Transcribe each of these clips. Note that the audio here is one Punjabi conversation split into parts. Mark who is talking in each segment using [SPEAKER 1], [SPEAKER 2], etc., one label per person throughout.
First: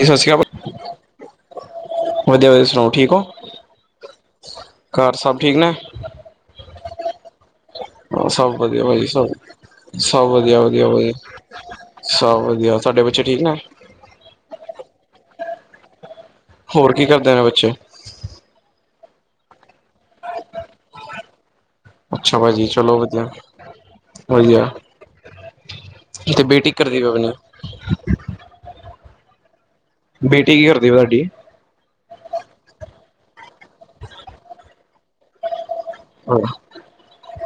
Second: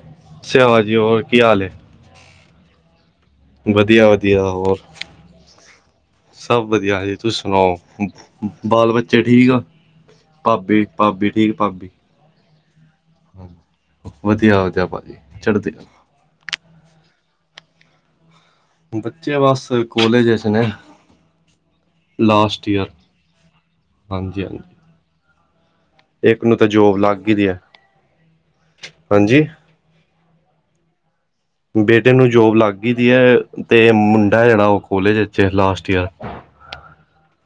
[SPEAKER 1] ਜੀ ਸਤਿ ਸ਼੍ਰੀ ਅਕਾਲ
[SPEAKER 2] ਸੇਵਾ ਜ਼ੀ ਔਰ ਕੀ ਹਾਲ ਹੈ
[SPEAKER 1] ਵਧੀਆ ਤੁਸੀਂ ਸੁਣਾਓ ਠੀਕ ਹੋ
[SPEAKER 2] ਵਧੀਆ ਵਧੀਆ ਹੋਰ
[SPEAKER 1] ਘਰ ਸਭ ਠੀਕ ਨੇ
[SPEAKER 2] ਸਭ ਵਧੀਆ ਜੀ ਤੁਸੀ ਸੁਣਾਓ
[SPEAKER 1] ਸਭ ਵਧੀਆ
[SPEAKER 2] ਬਾਲ
[SPEAKER 1] ਭਾਜੀ
[SPEAKER 2] ਬੱਚੇ
[SPEAKER 1] ਸਭ
[SPEAKER 2] ਠੀਕ ਆ
[SPEAKER 1] ਸਭ ਵਧੀਆ
[SPEAKER 2] ਭਾਬੀ
[SPEAKER 1] ਵਧੀਆ ਵਧੀਆ
[SPEAKER 2] ਭਾਬੀ ਠੀਕ ਭਾਬੀ
[SPEAKER 1] ਸਭ ਵਧੀਆ ਸਾਡੇ ਬੱਚੇ ਠੀਕ ਨੇ
[SPEAKER 2] ਵਧੀਆ ਵਧੀਆ ਭਾਜੀ ਚੜ੍ਹਦੀ ਕਲਾ
[SPEAKER 1] ਹੋਰ ਕੀ ਕਰਦੇ ਨੇ ਬੱਚੇ
[SPEAKER 2] ਬੱਚੇ ਬੱਸ ਕਾਲੇਜ 'ਚ ਨੇ
[SPEAKER 1] ਅੱਛਾ ਭਾਜੀ
[SPEAKER 2] ਲਾਸਟ ਈਅਰ
[SPEAKER 1] ਚਲੋ ਵਧੀਆ
[SPEAKER 2] ਹਾਂਜੀ ਹਾਂਜੀ
[SPEAKER 1] ਵਧੀਆ ਤੇ
[SPEAKER 2] ਇੱਕ ਨੂੰ ਤਾਂ
[SPEAKER 1] ਬੇਟੀ ਕੀ
[SPEAKER 2] ਜੋਬ
[SPEAKER 1] ਕਰਦੀ ਪਈ
[SPEAKER 2] ਲੱਗ
[SPEAKER 1] ਆਪਣੀ
[SPEAKER 2] ਦੀ ਹੈ ਹਾਂਜੀ
[SPEAKER 1] ਬੇਟੀ ਕੀ ਕਰਦੀ ਐ ਤੁਹਾਡੀ?
[SPEAKER 2] ਬੇਟੇ ਨੂੰ ਜੋਬ ਲੱਗ ਗਈ ਦੀ ਹੈ ਤੇ ਮੁੰਡਾ ਜਿਹੜਾ ਉਹ ਖੋਲਜ ਇੱਥੇ ਲਾਸਟ, ਵਧੀਆ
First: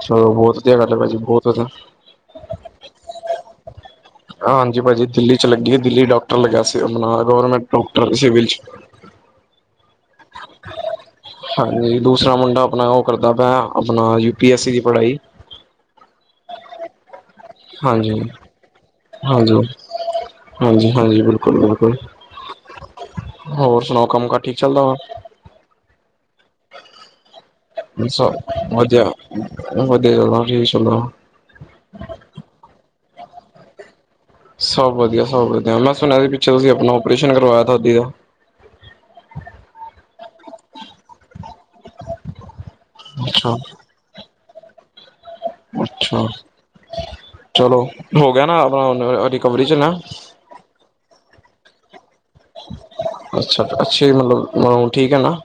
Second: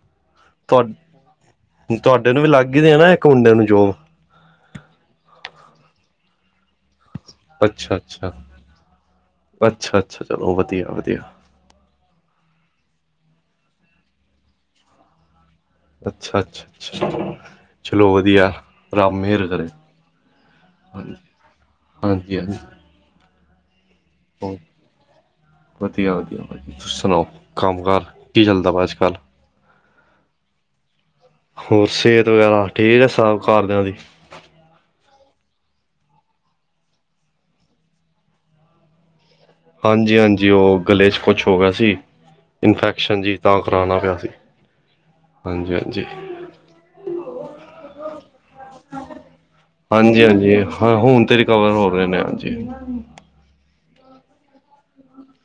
[SPEAKER 1] ਚਲੋ ਬਹੁਤ ਵਧੀਆ ਗੱਲ ਹੈ ਭਾਜੀ ਬਹੁਤ ਵਧੀਆ
[SPEAKER 2] ਤੁਹਾਡੇ ਨੂੰ ਵੀ ਲੱਗ ਹੀ ਦੇਨਾ, ਇੱਕ ਮੁੰਡੇ ਨੂੰ ਜੋ,
[SPEAKER 1] ਹਾਂਜੀ ਭਾਜੀ ਦਿੱਲੀ ਚ ਲੱਗੀ ਦਿੱਲੀ ਡਾਕਟਰ ਲੱਗੀਆ ਸੀ ਅਮਰਨਾਥ, ਗਵਰਮੈਂਟ
[SPEAKER 2] ਅੱਛਾ
[SPEAKER 1] ਡਾਕਟਰ
[SPEAKER 2] ਅੱਛਾ
[SPEAKER 1] ਸਿਵਲ ਚ
[SPEAKER 2] ਅੱਛਾ ਅੱਛਾ ਚਲੋ ਵਧੀਆ ਵਧੀਆ
[SPEAKER 1] ਹਾਂਜੀ ਦੂਸਰਾ ਮੁੰਡਾ ਆਪਣਾ ਉਹ ਕਰਦਾ ਪਿਆ। ਹਾਂ ਆਪਣਾ ਯੂ ਪੀ ਐਸ ਸੀ ਦੀ ਪੜ੍ਹਾਈ,
[SPEAKER 2] ਅੱਛਾ-ਅੱਛਾ-ਅੱਛਾ ਚਲੋ ਵਧੀਆ, ਰੱਬ ਮਿਹਰ ਕਰੇ ਹਾਂਜੀ
[SPEAKER 1] ਹਾਂਜੀ-ਹਾਂਜੀ-ਹਾਂਜੀ ਬਿਲਕੁਲ-ਬਿਲਕੁਲ,
[SPEAKER 2] ਹਾਂਜੀ ਹਾਂਜੀ
[SPEAKER 1] ਹੋਰ ਸੁਣਾਓ ਕੰਮ ਕਾਰ ਠੀਕ ਚੱਲਦਾ ਵਾ?
[SPEAKER 2] ਇੱਕਠਸ [unintelligible]
[SPEAKER 1] ਵਧੀਆ ਵਧੀਆ ਚ ਚੱਲ,
[SPEAKER 2] ਹੋਰ ਸਿਹਤ ਵਗੈਰਾ ਠੀਕ ਹੈ ਸਭ ਘਰਦਿਆਂ ਦੀ,
[SPEAKER 1] ਸਭ ਵਧੀਆ ਸਭ ਵਧ ਮੈਂ ਸੁਣਿਆ ਸੀ ਪਿੱਛੇ ਤੁਸੀਂ ਆਪਣਾ ਓਰੇਸ਼ਨ ਕਰਵਾਇਆ ਥਦੀ ਦਾ [unintelligible]
[SPEAKER 2] ਹਾਂਜੀ-ਹਾਂਜੀ ਉਹ ਗਲੇ ਚ ਕੁਛ ਹੋ ਗਿਆ ਸੀ ਇਨਫੈਕਸ਼ਨ ਜੀ
[SPEAKER 1] ਅੱਛਾ
[SPEAKER 2] ਤਾਂ ਕਰਾਣਾ ਪਿਆ ਸੀ ਹਾਂਜੀ-ਹਾਂਜੀ,
[SPEAKER 1] ਅੱਛਾ ਚਲੋ ਹੋ ਗਿਆ ਨਾ ਆਪਣਾ ਰਿਕਵਰੀ ਚੱਲਣਾ,
[SPEAKER 2] ਕਵਰ ਹੋ ਰਹੇ ਨੇ ਹਾਂਜੀ,
[SPEAKER 1] ਅੱਛੇ ਮਤਲਬ ਠੀਕ ਹੈ ਨਾ,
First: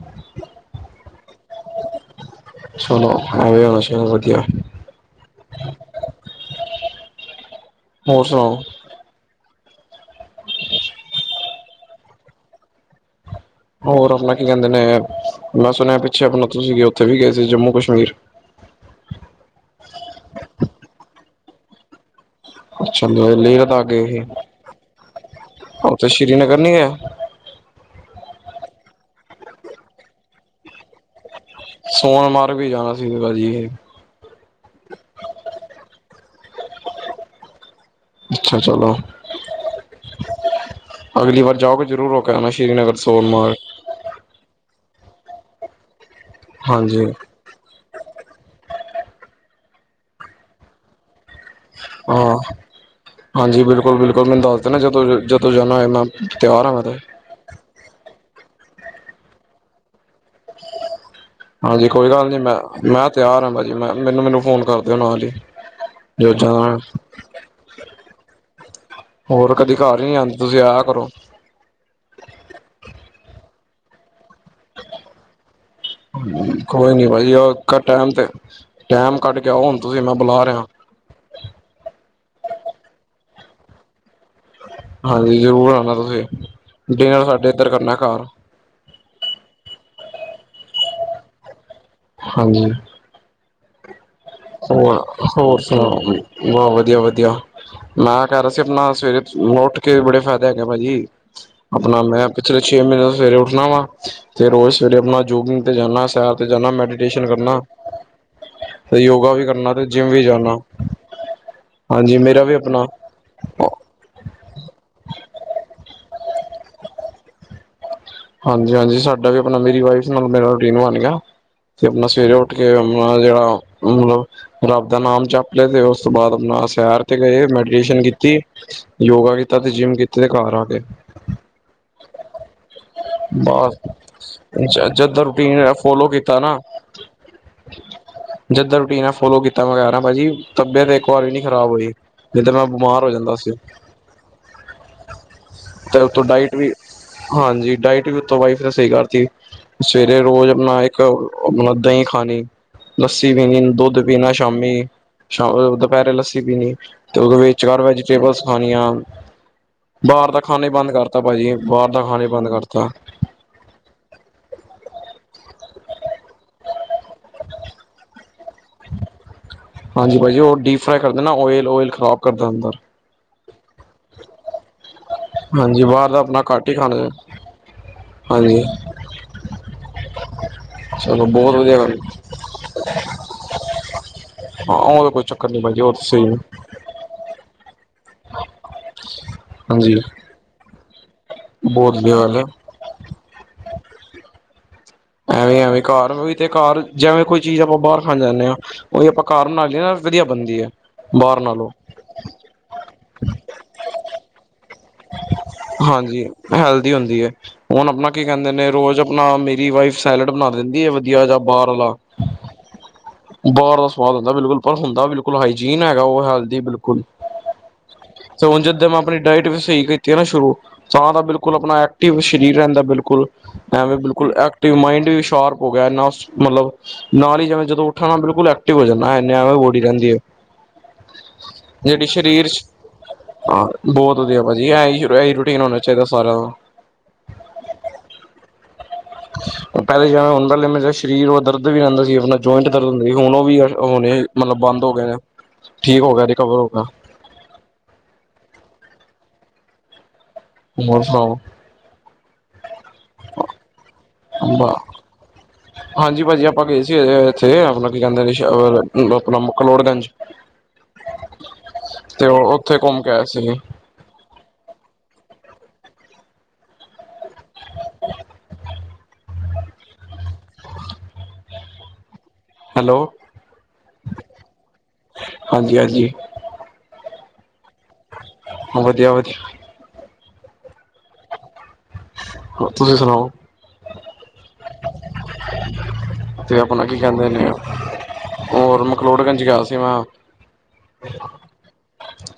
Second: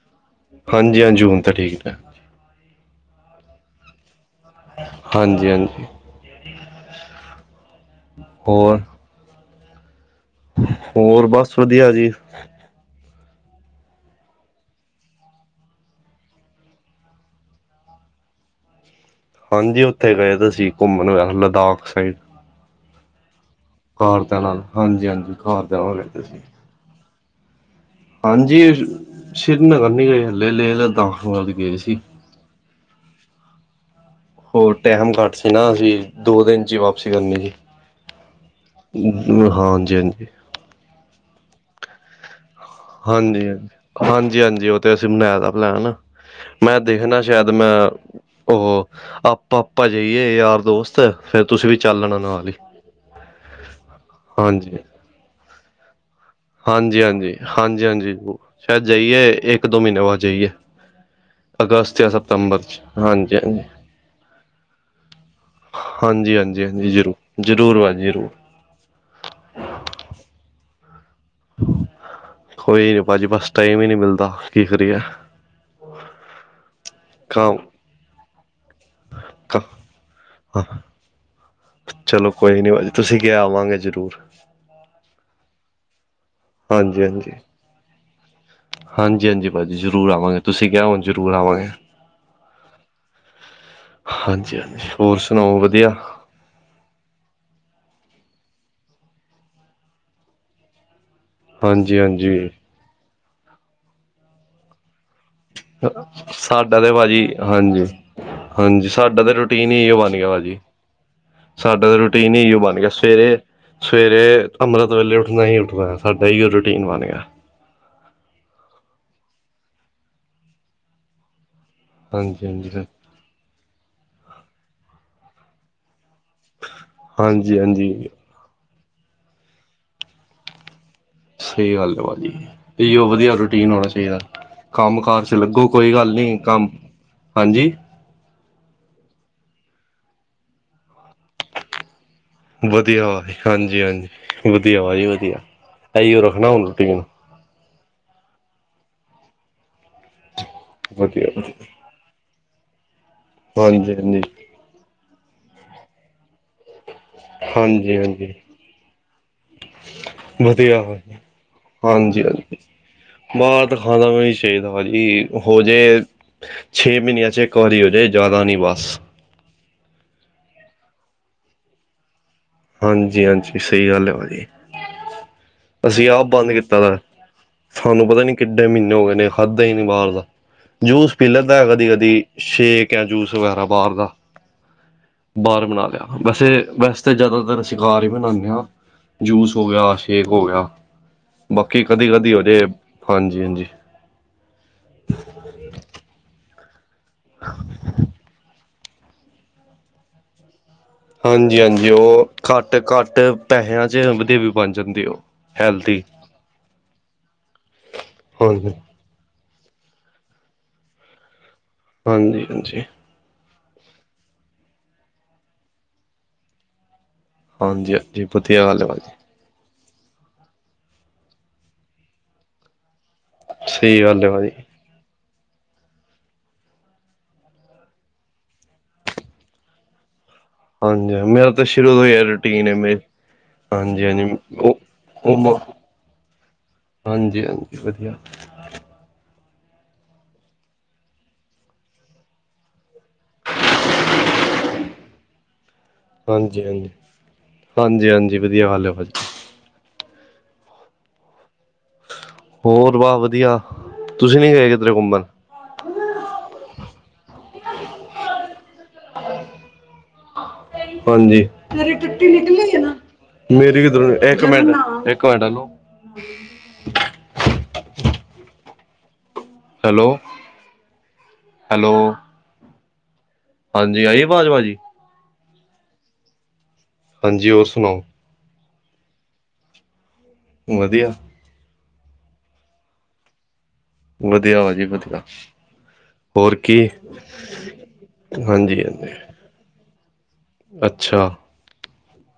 [SPEAKER 2] ਹਾਂਜੀ ਹਾਂ ਜੂਨ ਤਾਂ ਠੀਕ ਹੈ।
[SPEAKER 1] ਸੁਣੋ ਆ ਹੋਣਾ ਵਧੀਆ
[SPEAKER 2] ਹਾਂਜੀ-ਹਾਂਜੀ
[SPEAKER 1] ਹੋਰ ਸੁਣਾਓ?
[SPEAKER 2] ਹੋਰ ਬਸ ਵਧੀਆ ਜੀ,
[SPEAKER 1] ਹੋਰ ਆਪਣਾ ਕੀ ਕਹਿੰਦੇ ਨੇ ਮੈਂ ਸੁਣਿਆ ਪਿੱਛੇ ਆਪਣਾ ਤੁਸੀਂ ਉੱਥੇ ਵੀ ਗਏ ਸੀ ਜੰਮੂ ਕਸ਼ਮੀਰ, [unintelligible]
[SPEAKER 2] ਹਾਂਜੀ ਉੱਥੇ ਗਏ ਤੁਸੀਂ ਘੁੰਮਣ ਹੋਇਆ ਲੱਦਾਖ ਸਾਈਡ,
[SPEAKER 1] ਚਲੋ ਲੇਹ ਲੱਦਾਖ ਗਏ ਸੀ,
[SPEAKER 2] ਘਰਦਿਆਂ ਨਾਲ ਹਾਂਜੀ ਹਾਂਜੀ ਘਰਦਿਆਂ ਨਾਲ
[SPEAKER 1] ਉਥੇ
[SPEAKER 2] ਗਏ ਤੇ ਸੀ
[SPEAKER 1] ਸ੍ਰੀਨਗਰ ਨਹੀਂ ਗਏ।
[SPEAKER 2] ਹਾਂਜੀ ਸ੍ਰੀਨਗਰ ਨਹੀਂ ਗਏ, ਹਲੇ ਲੇਹ ਲੱਦਾਖ ਵ ਗਏ ਸੀ
[SPEAKER 1] ਸੋਨਮਾਰਗ ਵੀ ਜਾਣਾ ਸੀ ਭਾਜੀ
[SPEAKER 2] ਹੋਰ ਟਾਈਮ ਘੱਟ ਸੀ ਨਾ ਅਸੀਂ, ਦੋ ਦਿਨ 'ਚ ਵਾਪਸੀ ਕਰਨੀ ਜੀ,
[SPEAKER 1] ਅੱਛਾ ਚਲੋ
[SPEAKER 2] ਹਾਂਜੀ
[SPEAKER 1] ਅਗਲੀ ਵਾਰ ਜਾਓਗੇ ਜਰੂਰ ਰੋਕਣਾ,
[SPEAKER 2] ਹਾਂਜੀ-ਹਾਂਜੀ-ਹਾਂਜੀ ਉਹ ਤੇ ਅਸੀਂ ਬਣਾਈ ਦਾ ਪਲੈਨ ਮੈਂ
[SPEAKER 1] ਹਾਂਜੀ
[SPEAKER 2] ਦੇਖਣਾ ਸ਼ਾਇਦ ਮੈਂ ਉਹ ਆਪਾਂ ਆਪਾਂ ਜਾਈਏ ਯਾਰ ਦੋਸਤ ਫੇਰ ਤੁਸੀਂ ਵੀ ਚੱਲ ਲੈਣਾ
[SPEAKER 1] ਹਾਂ
[SPEAKER 2] ਨਾਲ ਹੀ
[SPEAKER 1] ਹਾਂਜੀ ਬਿਲਕੁਲ-ਬਿਲਕੁਲ ਮੈਨੂੰ ਦੱਸ ਦੇ ਨਾ ਜਦੋਂ ਜਦੋਂ ਜਾਣਾ ਹੋ ਮੈਂ, ਤਿਆਰ ਹਾਂ ਮੈਂ ਤੇ
[SPEAKER 2] ਹਾਂਜੀ-ਹਾਂਜੀ-ਹਾਂਜੀ-ਹਾਂਜੀ ਸ਼ਾਇਦ ਜਾਈਏ ਇੱਕ ਦੋ ਮਹੀਨੇ ਬਾਅਦ ਜਾਈਏ
[SPEAKER 1] ਹਾਂਜੀ
[SPEAKER 2] ਅਗਸਤ
[SPEAKER 1] ਕੋਈ
[SPEAKER 2] ਜਾਂ
[SPEAKER 1] ਗੱਲ ਨੀ ਮੈਂ
[SPEAKER 2] ਸਤੰਬਰ ਚ
[SPEAKER 1] ਮੈਂ
[SPEAKER 2] ਹਾਂਜੀ
[SPEAKER 1] ਤਿਆਰ ਹਾ
[SPEAKER 2] ਹਾਂਜੀ
[SPEAKER 1] ਭਾਜੀ ਮੈਂ ਮੈਨੂੰ-ਮੈਨੂੰ ਫੋਨ ਕਰ ਦਿਓ ਨਾਲ ਹੀ, ਜਦੋਂ ਜਾਣਾ
[SPEAKER 2] ਹਾਂਜੀ-ਹਾਂਜੀ-ਹਾਂਜੀ ਜ਼ਰੂਰ-ਜ਼ਰੂਰ ਭਾਜੀ ਜ਼ਰੂਰ,
[SPEAKER 1] ਹੋਰ ਕਦੇ ਘਰ ਹੀ ਨੀ ਆਦੇ ਤੁਸੀਂ ਆ
[SPEAKER 2] ਕੋਈ ਨੀ ਭਾਜੀ ਬਸ ਟਾਈਮ ਹੀ ਨੀ ਮਿਲਦਾ ਕੀ ਕਰੀਏ।
[SPEAKER 1] ਕੋਈ ਨੀ ਬਾਜੀ
[SPEAKER 2] ਕੰਮ
[SPEAKER 1] ਟਮ ਤੇ ਟੈਮ ਕੱਟ ਕੇ ਆਓ ਹੁਣ ਤੁਸੀਂ ਮੈਂ ਬੁਲਾ
[SPEAKER 2] ਹਾਂ
[SPEAKER 1] ਰਿਹਾ।
[SPEAKER 2] ਚਲੋ ਕੋਈ ਨੀ ਤੁਸੀਂ ਕਿਹਾ ਆਵਾਂਗੇ ਜ਼ਰੂਰ,
[SPEAKER 1] ਹਾਂਜੀ ਜ਼ਰੂਰ ਆਣਾ ਤੁਸੀਂ, ਡਿਨਰ ਸਾਡੇ ਇੱਧਰ ਕਰਨਾ ਘਰ
[SPEAKER 2] ਹਾਂਜੀ-ਹਾਂਜੀ-ਹਾਂਜੀ-ਹਾਂਜੀ ਭਾਜੀ ਜ਼ਰ ਜ਼ਰੂਰ ਆਵਾਂਗੇ ਤੁਸੀਂ ਕਿਹਾ ਹੋ ਜ਼ਰੂਰ ਆਵਾਂਗੇ।
[SPEAKER 1] ਹਾਂਜੀ,
[SPEAKER 2] ਹਾਂਜੀ ਹਾਂਜੀ
[SPEAKER 1] ਹੋਰ ਹੋਰ
[SPEAKER 2] ਵਧੀਆ
[SPEAKER 1] ਸੁਣਾਓ ਵ ਬਸ ਵਧੀਆ -ਵਧੀਆ। ਮੈਂ ਕਹਿ ਰਿਹਾ ਸੀ ਆਪਣਾ ਸਵੇਰੇ ਉੱਠ ਕੇ ਬੜੇ ਫਾਇਦੇ ਹੈਗੇ ਭਾਜੀ।
[SPEAKER 2] ਹਾਂਜੀ
[SPEAKER 1] ਆਪਣਾ ਮੈਂ
[SPEAKER 2] ਹਾਂਜੀ
[SPEAKER 1] ਪਿਛਲੇ ਛੇ ਮਹੀਨੇ ਤੋਂ ਸਵੇਰੇ ਉੱਠਣਾ ਵਾ ਤੇ ਰੋਜ਼ ਸਵੇਰੇ ਆਪਣਾ- ਜੋਗਿੰਗ ਤੇ ਜਾਣਾ ਸੈਰ ਜਾਣਾ
[SPEAKER 2] ਸਾਡਾ ਤੇ ਭਾਜੀ
[SPEAKER 1] ਮੈਡੀਟੇਸ਼ਨ ਕਰਨਾ
[SPEAKER 2] ਹਾਂਜੀ- ਹਾਂਜੀ
[SPEAKER 1] ਤੇ
[SPEAKER 2] ਸਾਡਾ
[SPEAKER 1] ਯੋਗਾ
[SPEAKER 2] ਤਾਂ
[SPEAKER 1] ਵੀ
[SPEAKER 2] ਰੂਟੀਨ
[SPEAKER 1] ਕਰਨਾ ਤੇ
[SPEAKER 2] ਹੀ
[SPEAKER 1] ਜਿੰਮ
[SPEAKER 2] ਬਣ
[SPEAKER 1] ਵੀ
[SPEAKER 2] ਗਿਆ
[SPEAKER 1] ਜਾਣਾ
[SPEAKER 2] ਭਾਜੀ। ਸਾਡਾ ਤਾਂ
[SPEAKER 1] ਹਾਂਜੀ
[SPEAKER 2] ਰੂਟੀਨ
[SPEAKER 1] ਮੇਰਾ
[SPEAKER 2] ਹੀ
[SPEAKER 1] ਵੀ
[SPEAKER 2] ਬਣ
[SPEAKER 1] ਆਪਣਾ
[SPEAKER 2] ਗਿਆ ਸਵੇਰੇ- ਸਵੇਰੇ ਅੰਮ੍ਰਿਤ ਵੇਲੇ ਉੱਠਣਾ ਹੀ ਉੱਠਣਾ। ਸਾਡਾ ਇਹੀਓ ਰੂਟੀਨ ਬਣ ਗਿਆ।
[SPEAKER 1] ਹਾਂਜੀ- ਹਾਂਜੀ ਸਾਡਾ ਵੀ ਆਪਣਾ ਮੇਰੀ ਵਾਈਫ ਨਾਲ ਮੇਰਾ ਰੂਟੀਨ ਬਣ ਗਿਆ। ਤੇ ਆਪਣਾ ਸਵੇਰੇ
[SPEAKER 2] ਹਾਂਜੀ
[SPEAKER 1] ਉੱਠ ਕੇ
[SPEAKER 2] ਹਾਂਜੀ
[SPEAKER 1] ਆਪਣਾ ਜਿਹੜਾ ਮਤਲਬ ਰੱਬ ਦਾ ਨਾਮ ਜਪ ਲਿਆ ਤੇ ਉਸ ਤੋਂ ਬਾਅਦ ਆਪਣਾ ਸੈਰ ਤੇ ਗਏ,
[SPEAKER 2] ਹਾਂਜੀ ਹਾਂਜੀ
[SPEAKER 1] ਮੈਡੀਟੇਸ਼ਨ ਕੀਤੀ। ਯੋਗਾ ਕੀਤਾ ਤੇ ਜਿੰਮ ਕੀਤੀ ਤੇ ਘਰ ਆ ਕੇ।
[SPEAKER 2] ਸਹੀ ਗੱਲ ਹੈ ਭਾਜੀ। ਇਹੀਓ ਵਧੀਆ ਰੂਟੀਨ
[SPEAKER 1] ਬਸ
[SPEAKER 2] ਹੋਣਾ ਚਾਹੀਦਾ, ਕੰਮ-
[SPEAKER 1] ਜਦ ਦਾ
[SPEAKER 2] ਕਾਰ ਚ ਲੱਗੋ
[SPEAKER 1] ਰੂਟੀਨ
[SPEAKER 2] ਕੋਈ
[SPEAKER 1] ਫੋਲੋ
[SPEAKER 2] ਗੱਲ
[SPEAKER 1] ਕੀਤਾ
[SPEAKER 2] ਨਹੀਂ ਕੰਮ ਹਾਂਜੀ,
[SPEAKER 1] ਜਿੱਦਾਂ ਰੂਟੀਨ ਫੋਲੋ ਕੀਤਾ ਮੈਂ ਕਿਹਾ ਭਾਜੀ ਤਬੀਅਤ ਇੱਕ ਵਾਰ ਵੀ ਨੀ ਖਰਾਬ ਹੋਈ। ਤਾਂ ਮੈਂ ਬਿਮਾਰ
[SPEAKER 2] ਵਧੀਆ
[SPEAKER 1] ਹੋ
[SPEAKER 2] ਵਾ ਜ
[SPEAKER 1] ਜਾਂਦਾ ਸੀ
[SPEAKER 2] ਹਾਂਜੀ- ਹਾਂਜੀ ਵਧੀਆ ਵਾ ਜੀ ਵਧੀਆ।
[SPEAKER 1] ਤੇ
[SPEAKER 2] ਇਹੀਓ
[SPEAKER 1] ਉਤੋਂ
[SPEAKER 2] ਰੱਖਣਾ
[SPEAKER 1] ਡਾਇਟ
[SPEAKER 2] ਹੁਣ
[SPEAKER 1] ਵੀ
[SPEAKER 2] ਰੂਟੀਨ
[SPEAKER 1] ਹਾਂਜੀ ਡਾਇਟ ਵੀ ਉਤੋਂ ਵਾਈਫ ਨੇ ਸਹੀ ਕਰਤੀ। ਸਵੇਰੇ ਰੋਜ਼ ਆਪਣਾ ਇੱਕ
[SPEAKER 2] ਵਧੀਆ ਹਾਂਜੀ
[SPEAKER 1] ਆਪਣਾ ਦਹੀਂ ਖਾਣੀ। ਲੱਸੀ ਪੀਣੀ
[SPEAKER 2] ਹਾਂਜੀ
[SPEAKER 1] ਦੁੱਧ
[SPEAKER 2] ਹਾਂਜੀ
[SPEAKER 1] ਪੀਣਾ, ਸ਼ਾਮੀ ਸ਼ ਦੁਪਹਿਰੇ ਲੱਸੀ ਪੀਣੀ। ਤੇ ਉਹਦੇ ਵਿੱਚ ਹਰ
[SPEAKER 2] ਹਾਂਜੀ
[SPEAKER 1] ਵੈਜੀਟੇਬਲਸ ਖਾਣੀਆਂ, ਬਾਹਰ ਦਾ ਖਾਣੇ ਹੀ
[SPEAKER 2] ਵਧੀਆ
[SPEAKER 1] ਬੰਦ ਕਰਤਾ ਭਾਜੀ ਬਾਹਰ ਦਾ
[SPEAKER 2] ਹਾਂਜੀ-
[SPEAKER 1] ਖਾਣਾ ਬੰਦ
[SPEAKER 2] ਹਾਂਜੀ
[SPEAKER 1] ਕਰਤਾ
[SPEAKER 2] ਬਾਹਰ ਤਾਂ ਖਾਣਾ ਵੀ ਨਹੀਂ ਚਾਹੀਦਾ ਭਾਜੀ ਹੋ ਜੇ ਛੇ ਮਹੀਨਿਆਂ ਚ ਇੱਕ ਵਾਰੀ ਹੋ ਜਾਏ ਜਾਦਾ ਨਹੀਂ ਬਸ।
[SPEAKER 1] ਹਾਂਜੀ ਭਾਜੀ ਉਹ ਡੀਪ ਫਰਾਈ ਕਰਦੇ ਨਾ ਓਇਲ -ਓਇਲ ਖ਼ਰਾਬ ਕਰਦਾ ਅੰਦਰ
[SPEAKER 2] ਹਾਂਜੀ -ਹਾਂਜੀ ਸਹੀ ਗੱਲ ਹੈ ਭਾਜੀ।
[SPEAKER 1] [unintelligible]
[SPEAKER 2] ਅਸੀਂ
[SPEAKER 1] ਬਾਹਰ ਦਾ
[SPEAKER 2] ਆਪ
[SPEAKER 1] ਆਪਣਾ
[SPEAKER 2] ਬੰਦ
[SPEAKER 1] ਘੱਟ ਹੀ
[SPEAKER 2] ਕੀਤਾ ਦਾ
[SPEAKER 1] ਖਾਣਾ
[SPEAKER 2] ਤੁਹਾਨੂੰ ਪਤਾ ਨੀ
[SPEAKER 1] ਹਾਂਜੀ
[SPEAKER 2] ਕਿੱਡੇ ਮਹੀਨੇ ਹੋ ਗਏ ਨੇ ਖਾਧਾ ਹੀ ਨੀ ਬਾਹਰ ਦਾ। ਜੂਸ
[SPEAKER 1] ਚਲੋ
[SPEAKER 2] ਪੀ
[SPEAKER 1] ਬਹੁਤ
[SPEAKER 2] ਲੈਂਦਾ ਹੈ
[SPEAKER 1] ਵਧੀਆ
[SPEAKER 2] ਕਦੀ
[SPEAKER 1] ਗੱਲ
[SPEAKER 2] ਕਦੀ ਸ਼ੇਕ ਹੈ ਜੂਸ ਵਗੈਰਾ ਬਾਹਰ ਦਾ।
[SPEAKER 1] ਹਾਂ ਉਹ ਤਾਂ ਕੋਈ ਚੱਕਰ ਨਹੀਂ
[SPEAKER 2] ਬਾਹਰ
[SPEAKER 1] ਭਾਜੀ
[SPEAKER 2] ਬਣਾ
[SPEAKER 1] ਉਹ ਤਾਂ
[SPEAKER 2] ਲਿਆ
[SPEAKER 1] ਸਹੀ ਹੈ
[SPEAKER 2] ਵੈਸੇ -ਵੈਸੇ ਤਾਂ ਜ਼ਿਆਦਾ ਅਸੀਂ ਘਰ ਹੀ ਬਨਾਨੇ ਆਂ, ਜੂਸ ਹੋ
[SPEAKER 1] ਹਾਂਜੀ
[SPEAKER 2] ਗਿਆ ਸ਼ੇਕ ਹੋ ਗਿਆ। ਬਾਕੀ
[SPEAKER 1] ਬਹੁਤ
[SPEAKER 2] ਕਦੀ
[SPEAKER 1] ਵਧੀਆ
[SPEAKER 2] ਕਦੀ
[SPEAKER 1] ਗੱਲ ਹੈ
[SPEAKER 2] ਹੋਜੇ ਹਾਂਜੀ- ਹਾਂਜੀ।
[SPEAKER 1] ਐਵੇਂ ਐਵੇਂ ਘਰ ਵੀ ਤੇ ਘਰ ਜਿਵੇਂ ਕੋਈ ਚੀਜ਼ ਆਪਾਂ ਬਾਹਰ ਖਾਣ ਜਾਂਦੇ ਹਾਂ, ਉਹੀ ਆਪਾਂ ਘਰ ਬਣਾ ਲਏ ਨਾ ਵਧੀਆ ਬਣਦੀ ਹੈ। ਬਾਹਰ
[SPEAKER 2] ਹਾਂਜੀ
[SPEAKER 1] ਨਾਲੋਂ
[SPEAKER 2] -ਹਾਂਜੀ ਉਹ ਘੱਟ- ਘੱਟ ਪੈਸਿਆਂ ਚ ਵਧੀਆ ਬਣ ਜਾਂਦੀ ਉਹ ਹੈਲਦੀ
[SPEAKER 1] ਹਾਂਜੀ ਹੈਲਦੀ ਹੁੰਦੀ ਹੈ ਹੁਣ ਆਪਣਾ ਕੀ ਕਹਿੰਦੇ ਨੇ
[SPEAKER 2] ਹਾਂਜੀ
[SPEAKER 1] ਰੋਜ਼ ਆਪਣਾ ਮੇ ਮੇਰੀ ਵਾਈਫ ਸੈਲਡ ਬਣਾ ਦਿੰਦੀ ਹੈ ਵਧੀਆ ਜਾ।
[SPEAKER 2] ਹਾਂਜੀ- ਹਾਂਜੀ।
[SPEAKER 1] ਬਾਹਰ ਦਾ ਸਵਾਦ ਹੁੰਦਾ ਬਿਲਕੁਲ ਪਰ ਹੁੰਦਾ ਬਿਲਕੁਲ ਹਾਈਜੀਨ ਹੈਗਾ ਉਹ ਹੈਲਦੀ ਬਿਲਕੁਲ
[SPEAKER 2] ਹਾਂਜੀ ਹਾਂਜੀ
[SPEAKER 1] ਚੋਂ
[SPEAKER 2] ਵਧੀਆ ਗੱਲ ਹੈ
[SPEAKER 1] ਜਿੱਦੇ ਮੈਂ
[SPEAKER 2] ਭਾਜੀ
[SPEAKER 1] ਆਪਣੀ ਡਾਇਟ ਵਿ ਸਹੀ ਕੀਤੀ ਐ ਨਾ ਸ਼ੁਰੂ ਤਾਂ ਬਿਲਕੁਲ ਆਪਣਾ ਐਕਟਿਵ ਸਰੀਰ ਰਹਿੰਦਾ ਬਿਲਕੁਲ। ਐਵੇਂ
[SPEAKER 2] ਸਹੀ ਗੱਲ ਹੈ
[SPEAKER 1] ਬਿਲਕੁਲ
[SPEAKER 2] ਭਾਜੀ
[SPEAKER 1] ਐਕਟਿਵ ਮਾਈੰਡ ਵੀ [unintelligible] ਮਤਲਬ ਨਾਲ ਹੀ ਜਿਵੇਂ ਜਦੋਂ ਉੱਠਣਾ ਬਿਲਕੁਲ ਐਕਟਿਵ ਹੋ ਜਾਂਦਾ [unintelligible]
[SPEAKER 2] ਹਾਂਜੀ ਮੇਰਾ ਤਾਂ ਸ਼ੁਰੂ
[SPEAKER 1] ਜਿਹੜੀ
[SPEAKER 2] ਤੋਂ ਏ
[SPEAKER 1] ਸਰੀਰ
[SPEAKER 2] ਰੂਟੀਨ ਐ ਹਮੇ ਹਾਂਜੀ ਹਾਂਜੀ ਉਹ
[SPEAKER 1] ਅਸੀਂ
[SPEAKER 2] ਉਹ
[SPEAKER 1] ਰੂਟੀਨ ਹੋਣਾ ਚਾਹੀਦਾ ਸਾਰਿਆ ਦਾ
[SPEAKER 2] ਹਾਂਜੀ ਹਾਂਜੀ ਵਧੀਆ
[SPEAKER 1] [unintelligible] ਪਹਿਲੇ ਜਿਵੇਂ ਸਰੀਰ ਹੋ ਦਰਦ ਵੀ ਆਉਂਦਾ ਸੀ। ਆਪਣਾ ਜੋਇੰਟ ਕਰੋ ਹੁੰਦੇ ਸੀ। ਹੁਣ ਉਹ ਵੀ ਹੁਣ ਮਤਲਬ ਬੰਦ। [unintelligible] ਹੋ ਗਿਆ ਰਿਕਵਰ
[SPEAKER 2] ਹਾਂਜੀ
[SPEAKER 1] ਹੋ ਗਿਆ
[SPEAKER 2] ਹਾਂਜੀ ਹਾਂਜੀ ਹਾਂਜੀ ਵਧੀਆ ਹਾਲ
[SPEAKER 1] ਹੋਰ ਸੁਣਾਉ?
[SPEAKER 2] ਹੋਰ ਬਹੁਤ ਵਧੀਆ। ਤੁਸੀਂ ਨਹੀਂ ਗਏ ਤੇਰੇ ਘੁੰਮਣ?
[SPEAKER 1] ਇਥੇ ਆਪਣਾ ਕੀ ਕਹਿੰਦੇ ਨੇ ਮਕਲੋਟਗਾਂਜ
[SPEAKER 2] ਹਾਂਜੀ ।ਤੇਰੀ ਟੁੱਟੀ ਨਿਕਲੀ ਆ ਨਾ।
[SPEAKER 1] ਘੁੰਮ ਕੇ ਆਏ ਸੀ
[SPEAKER 2] ਮੇਰੀ ਇਕ ਮਿੰਟ ਇੱਕ ਮਿੰਟ ਇਹਨੂੰ
[SPEAKER 1] [unintelligible]
[SPEAKER 2] ਹੈਲੋ ਹੈਲੋ,
[SPEAKER 1] ਹੈਲੋ
[SPEAKER 2] ਹਾਂਜੀ ਆਈ ਅਵਾਜ ਭਾਜੀ
[SPEAKER 1] ਹਾਂਜੀ ਹਾਂਜੀ।
[SPEAKER 2] ਹਾਂਜੀ ਹੋਰ ਸੁਣਾਓ?
[SPEAKER 1] ਵਧੀਆ ਵਧੀਆ।
[SPEAKER 2] ਵਧੀਆ।
[SPEAKER 1] ਤੁਸੀਂ ਸੁਣਾਓ?
[SPEAKER 2] ਵਧੀਆ ਵਾ ਜੀ ਵਧੀਆ।
[SPEAKER 1] ਤੇ ਆਪਣਾ ਕੀ ਕਹਿੰਦੇ ਨੇ ਹੋਰ
[SPEAKER 2] ਹਾਂਜੀ ਹਾਂਜੀ
[SPEAKER 1] ਮਕਲੋਟਗੰਜ ਗਿਆ ਸੀ ਮੈਂ
[SPEAKER 2] ਅੱਛਾ।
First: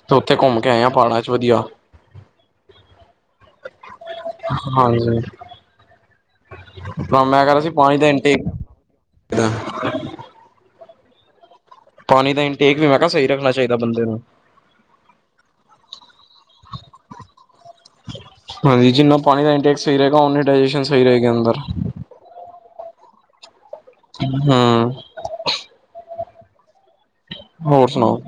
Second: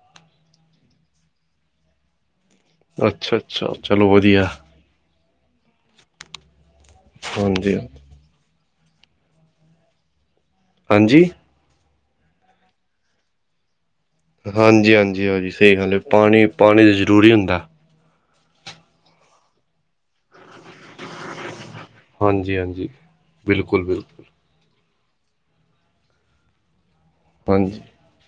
[SPEAKER 1] ਤੇ ਉੱਥੇ ਘੁੰਮ ਕੇ ਆਏ ਆ ਪੜਾਂ ਚ ਵਧੀਆ।
[SPEAKER 2] ਅੱਛਾ ਅੱਛਾ ਚਲੋ ਵ
[SPEAKER 1] ਹਾਂ। ਮੈਂ ਕਰ ਸੀ
[SPEAKER 2] ਹਾਂਜੀ ਹਾਂਜੀ
[SPEAKER 1] ਪਾਣੀ ਦੇ ਇਟ
[SPEAKER 2] ਹਾਂਜੀ।
[SPEAKER 1] ਪਾਣੀ ਦਾ ਇਨਟੇਕ ਵੀ ਮੈਂ ਕਿਹਾ ਸਹੀ ਰੱਖਣਾ ਚਾਹੀਦਾ ਬੰਦਾ।
[SPEAKER 2] ਹਾਂਜੀ ਹਾਂਜੀ ਹਜੀ ਸਹੀ ਗੱਲ ਹੈ ਪਾਣੀ ਪਾਣੀ ਤੇ ਜਰੂਰੀ ਹੁੰਦਾ।
[SPEAKER 1] ਹਾਂਜੀ ਜਿੰਨਾ ਪਾਣੀ ਦਾ ਇੰਟੈਕ ਸਹੀ ਰਹੇਗਾ ਸਹੀ ਰਹੇ ਅੰਦਰ।
[SPEAKER 2] ਹਾਂਜੀ ਹਾਂਜੀ। ਬਿਲਕੁਲ ਬਿਲਕੁਲ
[SPEAKER 1] ਹਮ। ਹੋਰ ਸੁਣਾਓ?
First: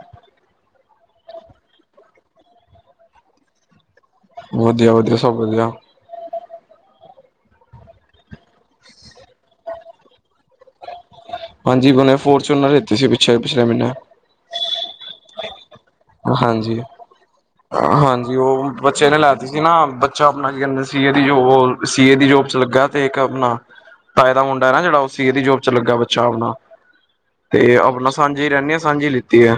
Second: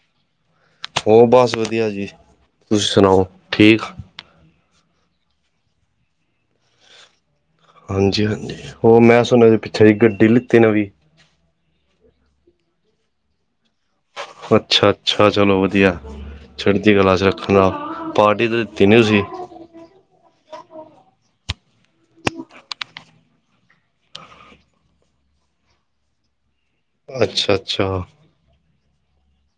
[SPEAKER 2] ਹੋਰ ਬਸ ਵਧੀਆ ਜੀ ਤੁਸੀ ਸੁਣਾਓ ਠੀਕ?
[SPEAKER 1] ਵਧੀਆ ਵਧੀਆ ਸਭ ਵਧੀਆ।
[SPEAKER 2] ਹਾਂਜੀ ਹਾਂਜੀ ਉਹ ਮੈਂ ਸੁਣਿਆਦੇ ਪਿੱਛੇ ਜਿ ਗੱਡੀ ਲਿੱਤੀ ਨਵੀਂ।
[SPEAKER 1] ਹਾਂਜੀ ਬਣੇ ਫੋਰ ਚਨਰ ਲਤੇ ਸੀ ਪਿੱਛੇ। ਪਿਛਲੇ ਮਹੀਨੇ
[SPEAKER 2] ਅੱਛਾ ਅੱਛਾ ਚਲੋ ਵਧੀਆ
[SPEAKER 1] ਹਾਂਜੀ
[SPEAKER 2] ਛੱਡਦੀ ਕਲਾ ਚ। ਰੱਖਣਾ
[SPEAKER 1] ਹਾਂਜੀ
[SPEAKER 2] ਪਾਰਟੀ ਤਾਂ
[SPEAKER 1] ਉਹ
[SPEAKER 2] ਦਿੱਤੀ ਨੀ
[SPEAKER 1] ਬੱਚੇ ਨੇ
[SPEAKER 2] ਤੁਸੀਂ
[SPEAKER 1] ਲੈ ਤ ਸੀ ਨਾ ਬੱਚਾ ਆਪਣਾ ਕੀ ਕਹਿੰਦੇ ਸੀ ਇਹਦੀ ਜੋ ਸੀਏ ਦੀ ਜੋਬ ਚ ਲੱਗਾ ਤੇ ਇੱਕ ਆਪਣਾ ਤਾਏ ਦਾ ਮੁੰਡਾ ਨਾ ਜਿਹੜਾ ਉਹ ਸੀਏ ਦੀ ਜੋਬ ਚ ਲੱਗਾ ਬੱਚਾ ਆਪਣਾ।
[SPEAKER 2] ਅੱਛਾ
[SPEAKER 1] ਤੇ
[SPEAKER 2] ਅੱਛਾ
[SPEAKER 1] ਆਪਣਾ ਸਾਂਝੀ ਰਹਿੰਦੇ ਹਾਂ ਸਾਂਝੀ ਲਿੱਤੀ ਹੈ।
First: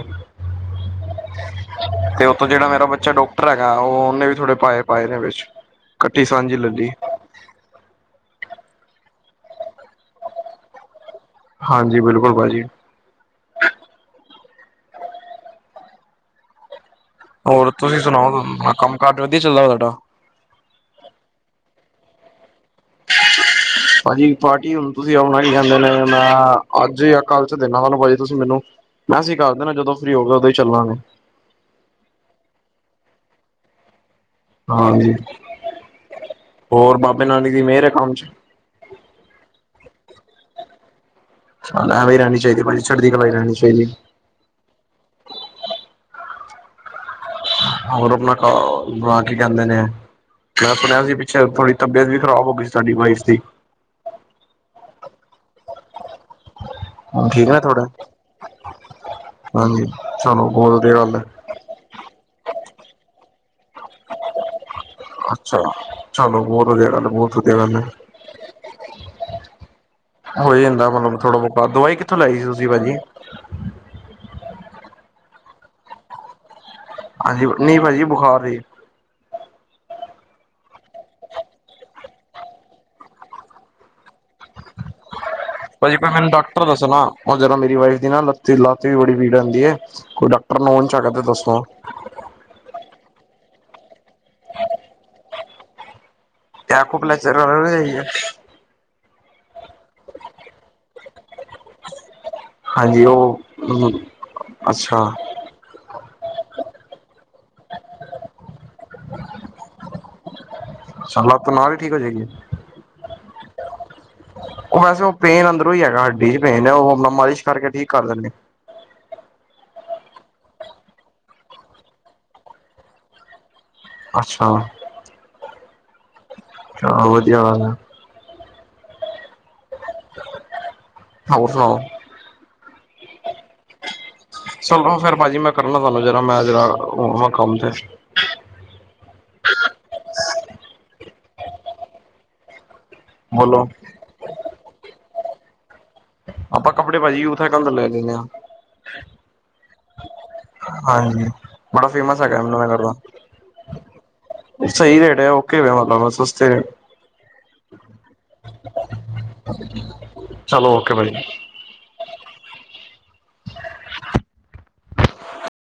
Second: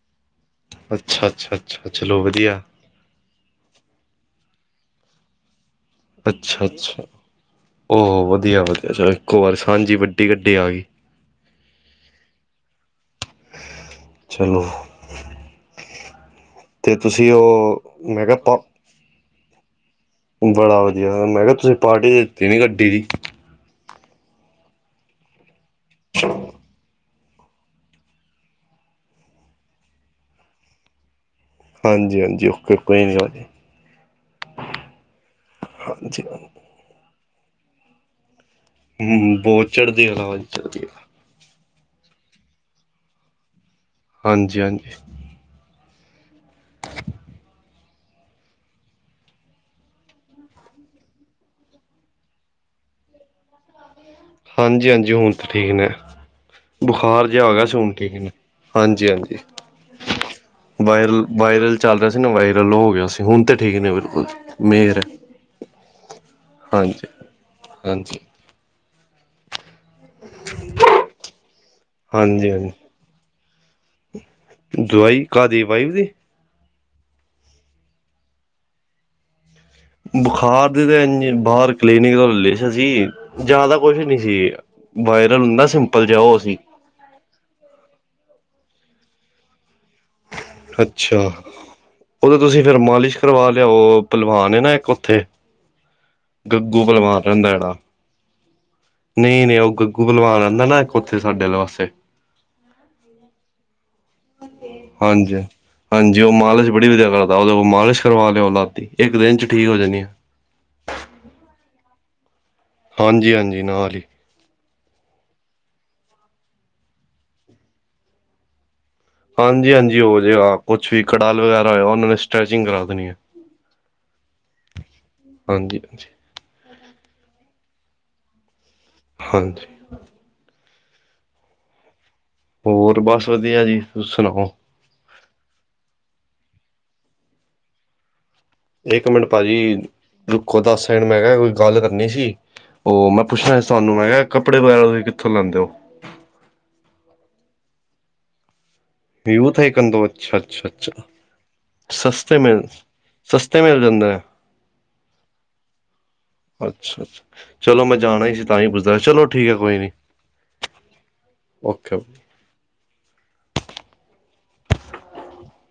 [SPEAKER 2] ਅੱਛਾ ਅੱਛਾ ਅੱਛਾ ਚਲੋ
[SPEAKER 1] ਤੇ ਉਓਥੋਂ
[SPEAKER 2] ਵਧੀਆ
[SPEAKER 1] ਜਿਹੜਾ ਮੇਰਾ ਬੱਚਾ ਡਾਕਟਰ ਹੈਗਾ ਉਹ ਉਹਨੇ ਵੀ ਥੋੜੇ ਪਾਏ ਪਾਏ ਨੇ ਵਿੱਚ। ਕੱਠੀ ਸਾਂਝੀ
[SPEAKER 2] ਅੱਛਾ
[SPEAKER 1] ਲੱਲੀ
[SPEAKER 2] ਅੱਛਾ ਵਧੀਆ ਵਧੀਆ। ਅਤੇ ਅ ਇੱਕੋ ਵਾਰ ਸਾਂਝੀ ਵੱਡੀ ਗੱਡੀ ਆ ਗਈ।
[SPEAKER 1] ਹਾਂਜੀ ਬਿਲਕੁਲ ਭਾਜੀ।
[SPEAKER 2] ਚਲੋ। ਤੇ ਤੁਸੀਂ
[SPEAKER 1] ਹੋਰ
[SPEAKER 2] ਉਹ
[SPEAKER 1] ਤੁਸੀਂ
[SPEAKER 2] ਮੈਂ ਕਿਹਾ
[SPEAKER 1] ਸੁਣਾਓ
[SPEAKER 2] ਪਾ
[SPEAKER 1] ਕੰਮ ਕਾਜ ਵਧੀਆ ਚੱਲਦਾ ਤੁਡਾ?
[SPEAKER 2] ਬੜਾ ਵਧੀਆ ਮੈਂ ਕਿਹਾ ਤੁਸੀਂ ਪਾਰਟੀ ਦਿੱਤੀ ਨੀ ਗੱਡੀ ਦੀ।
[SPEAKER 1] ਹਾਂਜੀ ਪਾਰਟੀ ਹੁਣ ਤੁਸੀਂ ਆਉਣਾ ਸੀ ਕਹਿੰਦੇ ਨੇ ਮੈਂ ਅੱਜ ਕੱਲ ਚ ਦੇਣਾ ਹਲੋ ਭਾਜੀ ਤੁਸੀਂ ਮੈਨੂੰ ਮੈਂਸਜ਼ ਕਰ ਦੇਣਾ ਜਦੋਂ ਫ੍ਰਰੀ ਹੋਗਿਆ ਉਦੋਂ ਹੀ ਚੱਲਾਂਗਾ।
[SPEAKER 2] ਹਾਂਜੀ- ਹਾਂਜੀ ਓਕੇ ਕੋਈ ਨਹੀਂ ਗਾ ਜੀ।
[SPEAKER 1] ਹਾਂਜੀ ਹੋਰ ਬਾਬੇ ਨਾਨਕ ਦੀ ਮਿਹਰ ਹੈ ਕੰਮ ਚ।
[SPEAKER 2] ਹੂੰ ਬਹੁਤ ਚੜ੍ਹਦੀ ਕਲਾ ਭਾਜੀ ਚੜਦੀ ਕਲਾ।
[SPEAKER 1] ਐਵੇ ਈ ਰਹਿਣੀ ਚਾਹੀਦੀ ਚੜਦੀ ਕਲਾ ਰਹਿਣੀ ਚਾਹੀਦੀ ਐ।
[SPEAKER 2] ਹਾਂਜੀ -ਹਾਂਜੀ।
[SPEAKER 1] ਹੋਰ ਆਪਣਾ ਬਣਾ ਕੇ ਕਹਿੰਦੇ ਨੇ, ਮੈਂ ਸੁਣਿਆ ਸੀ ਪਿੱਛੇ ਥੋੜ੍ਹੀ ਤਬੀਅਤ ਵੀ ਖ਼ਰਾਬ ਹੋ ਗਈ ਸੀ ਸਾਡੀ ਵਾਈਫ ਦੀ,
[SPEAKER 2] ਹਾਂਜੀ-ਹਾਂਜੀ ਹੁਣ ਠੀਕ ਨੇ ਬੁਖਾਰ
[SPEAKER 1] ਹੁਣ
[SPEAKER 2] ਜਿਹਾ
[SPEAKER 1] ਠੀਕ ਨਾ
[SPEAKER 2] ਆਗਾ
[SPEAKER 1] ਥੋੜਾ
[SPEAKER 2] ਹੁਨ ਠੀਕ ਨੇ ਹਾਂਜੀ-ਹਾਂਜੀ
[SPEAKER 1] ਹਾਂਜੀ ਚਲੋ ਬਹੁਤ ਵਧੀਆ ਗੱਲ ਹੈ
[SPEAKER 2] ਵਾਇਰਲ ਵਾਇਰਲ ਚੱਲ ਰਿਹਾ ਸੀ ਨਾ ਵਾਇਰਲ ਹੋ ਗਿਆ ਸੀ। ਹੁਣ ਤਾਂ ਠੀਕ ਨੇ ਫਿਰ ਮੇਰ
[SPEAKER 1] ਅੱਛਾ ਚਲੋ ਬਹੁਤ ਵਧੀਆ ਗੱਲ ਬਹੁਤ ਵਧੀਆ ਗੱਲ ਹੈ।
[SPEAKER 2] ਹਾਂਜੀ
[SPEAKER 1] ਹੋ ਜਾਂਦਾ ਮਤਲਬ ਥੋੜਾ ਬਹੁਤ ਦਵਾਈ ਕਿੱਥੋਂ ਲਾਈ ਸੀ
[SPEAKER 2] ਹਾਂਜੀ
[SPEAKER 1] ਤੁਸੀਂ
[SPEAKER 2] ਹਾਂਜੀ
[SPEAKER 1] ਭਾਜੀ,
[SPEAKER 2] ਦਵਾਈ ਕਾਹਦੀ ਵਾਈਫ ਦੀ
[SPEAKER 1] ਹਾਂਜੀ ਨੀ ਭਾਜੀ ਬੁਖਾਰ ਦੀ
[SPEAKER 2] ਬੁਖਾਰ ਦੀ ਤਾਂ ਇ ਬਾਹਰ ਕਲੀਨਿਕ ਦਾ ਲਈ ਸੀ ਜ਼ਿਆਦਾ ਕੁਛ ਨਹੀ ਸੀ ਬਾਏ
[SPEAKER 1] ਭਾਜੀ ਮੈਨੂੰ ਡਾਕਟਰ ਦੱਸਣਾ ਉਹ ਜਦੋਂ ਮੇਰੀ ਵਾਈਫ ਦੀ ਨਾ ਲੱ ਲੱਤ ਵੀ ਬੜੀ ਪੀੜ ਹੁੰਦੀ ਹੈ ਕੋਈ ਡਾਕਟਰ ਨੋਨ ਚ ਹੈਗਾ
[SPEAKER 2] ਅੱਛਾ
[SPEAKER 1] ਤੇ ਦੱਸੋ
[SPEAKER 2] ਉਹਦੇ ਤੁਸੀਂ ਫਿਰ ਮਾਲਿਸ਼ ਕਰਵਾ, ਉਹ ਪਲਵਾਨ ਨਾ ਇੱਕ ਉੱਥੇ
[SPEAKER 1] ਤੇ
[SPEAKER 2] ਗੱਗੂ
[SPEAKER 1] ਖੋਪ ਲ ਚਰ ਵ ਵੀ ਜਾਈਏ
[SPEAKER 2] ਨਹੀਂ-ਨਹੀਂ ਉਹ ਗੱਗੂ ਬਲਵਾਨ ਰਹਿੰਦਾ ਨਾ ਇੱਕ ਉੱਥੇ ਸਾਡੇ ਲਿਵਾਸੇ
[SPEAKER 1] ਹਾਂਜੀ ਉਹ ਅੱਛਾ
[SPEAKER 2] ਹਾਂਜੀ ਹਾਂਜੀ ਉਹ ਮਾਲਿਸ਼ ਬੜੀ ਵਧੀਆ ਕਰਦਾ ਉਹਦੇ ਕੋ ਮਾਲਿਸ਼ ਕਰਵਾ ਲਿਓ ਲੱਤ ਦੀ ਇੱਕ ਦਿਨ ਚ ਠੀਕ ਹੋ ਜਾਣੀ ਆ।
[SPEAKER 1] ਅੱਛਾ ਲੱਤ ਨਾਲੇ ਠੀਕ ਹੋਜਗੀ ਕਿ
[SPEAKER 2] ਹਾਂਜੀ-ਹਾਂਜੀ ਨਾਲ ਈ
[SPEAKER 1] ਉਹ ਵੈਸੇ ਉਹ ਪੇਨ ਅੰਦਰੋਂ ਹੀ ਹੈਗਾ ਹੱਡੀ ਚ ਪੇਨ ਹੈ ਉਹ ਆਪਣਾ ਮਾਲਿਸ਼ ਕਰਕੇ ਠੀਕ ਕਰ ਦਿੰਦੇ।
[SPEAKER 2] ਹਾਂਜੀ-ਹਾਂਜੀ ਹੋ ਜੇਗਾ ਕੁਛ ਵੀ ਕੜਾਲ ਵਗੈਰਾ ਹੋਇਆ ਉਹਨਾਂ ਨੇ ਸਟ੍ਰੈਚਿੰਗ ਕਰਾ ਦੇਣੀ ਹੈ
[SPEAKER 1] ਅੱਛਾ
[SPEAKER 2] ਹਾਂਜੀ-ਹਾਂਜੀ,
[SPEAKER 1] ਚਲੋ ਵਧੀਆ ਗੱਲ ਆ
[SPEAKER 2] ਹਾਂਜੀ,
[SPEAKER 1] ਹਰ ਸੁਣਾਓ?
[SPEAKER 2] ਹੋਰ ਬਸ ਵਧੀਆ ਜੀ, ਤੁਸੀ ਸੁਣਾਓ?
[SPEAKER 1] ਚਲੋ ਫਿਰ ਭਾਜੀ ਮੈਂ ਕਰਨਾ ਤੁਹਾਨੂੰ ਜਰਾ ਮੈਂ ਹੋ ਆਵਾ ਕੰਮ ਤੇ
[SPEAKER 2] ਇੱਕ ਮਿੰਟ ਭਾਜੀ ਰੁੱਖੋ ਦੱਸ ਸੈਕਿੰਡ ਮੈਂ ਕਿਹਾ ਕੋਈ ਗੱਲ ਕਰਨੀ ਸੀ। ਉਹ ਮੈਂ ਪੁੱਛਣਾ
[SPEAKER 1] ਬੋਲੋ
[SPEAKER 2] ਸੀ ਤੁਹਾਨੂੰ ਮੈਂ ਕਿਹਾ ਕੱਪੜੇ ਵਗੈਰਾ ਤੁਸੀਂ ਕਿੱਥੋਂ ਲੈਂਦੇ ਹੋ
[SPEAKER 1] ਆਪਾਂ ਕੱਪੜੇ ਪਾਜੀਏ ਉੱਥੇ ਕੰਧ ਲੈ ਲਦੇ ਆਾਂ
[SPEAKER 2] ਵਿਊ ਤਾਂ ਹੀ ਅੱਛਾ-ਅੱਛਾ-ਅੱਛਾ
[SPEAKER 1] ਹਾਂਜੀ ਬੜਾ ਫੇਮਸ
[SPEAKER 2] ਸਸਤੇ
[SPEAKER 1] ਹੈਗਾ
[SPEAKER 2] ਮਿਲ
[SPEAKER 1] ਮੈਨੂੰ ਕਰਦਾ
[SPEAKER 2] ਸਸਤੇ ਮਿਲ ਜਾਂਦੇ ਹੈ।
[SPEAKER 1] ਸਹੀ ਰੇਟ ਆ ਓਕੇ ਆ ਮਤਲਬ ਸਸਤੇ
[SPEAKER 2] ਅੱਛਾ-ਅੱਛਾ ਚਲੋ ਮੈ, ਜਾਣਾ ਹੀ ਸੀ ਤਾਂ ਹੀ ਪੁੱਛਦਾ ਚਲੋ ਠੀਕ ਹੈ ਕੋਈ ਨੀ
[SPEAKER 1] ਚਲੋ ਓਕੇ ਭਾਜੀ
[SPEAKER 2] ਓਕੇ ਓਕੇ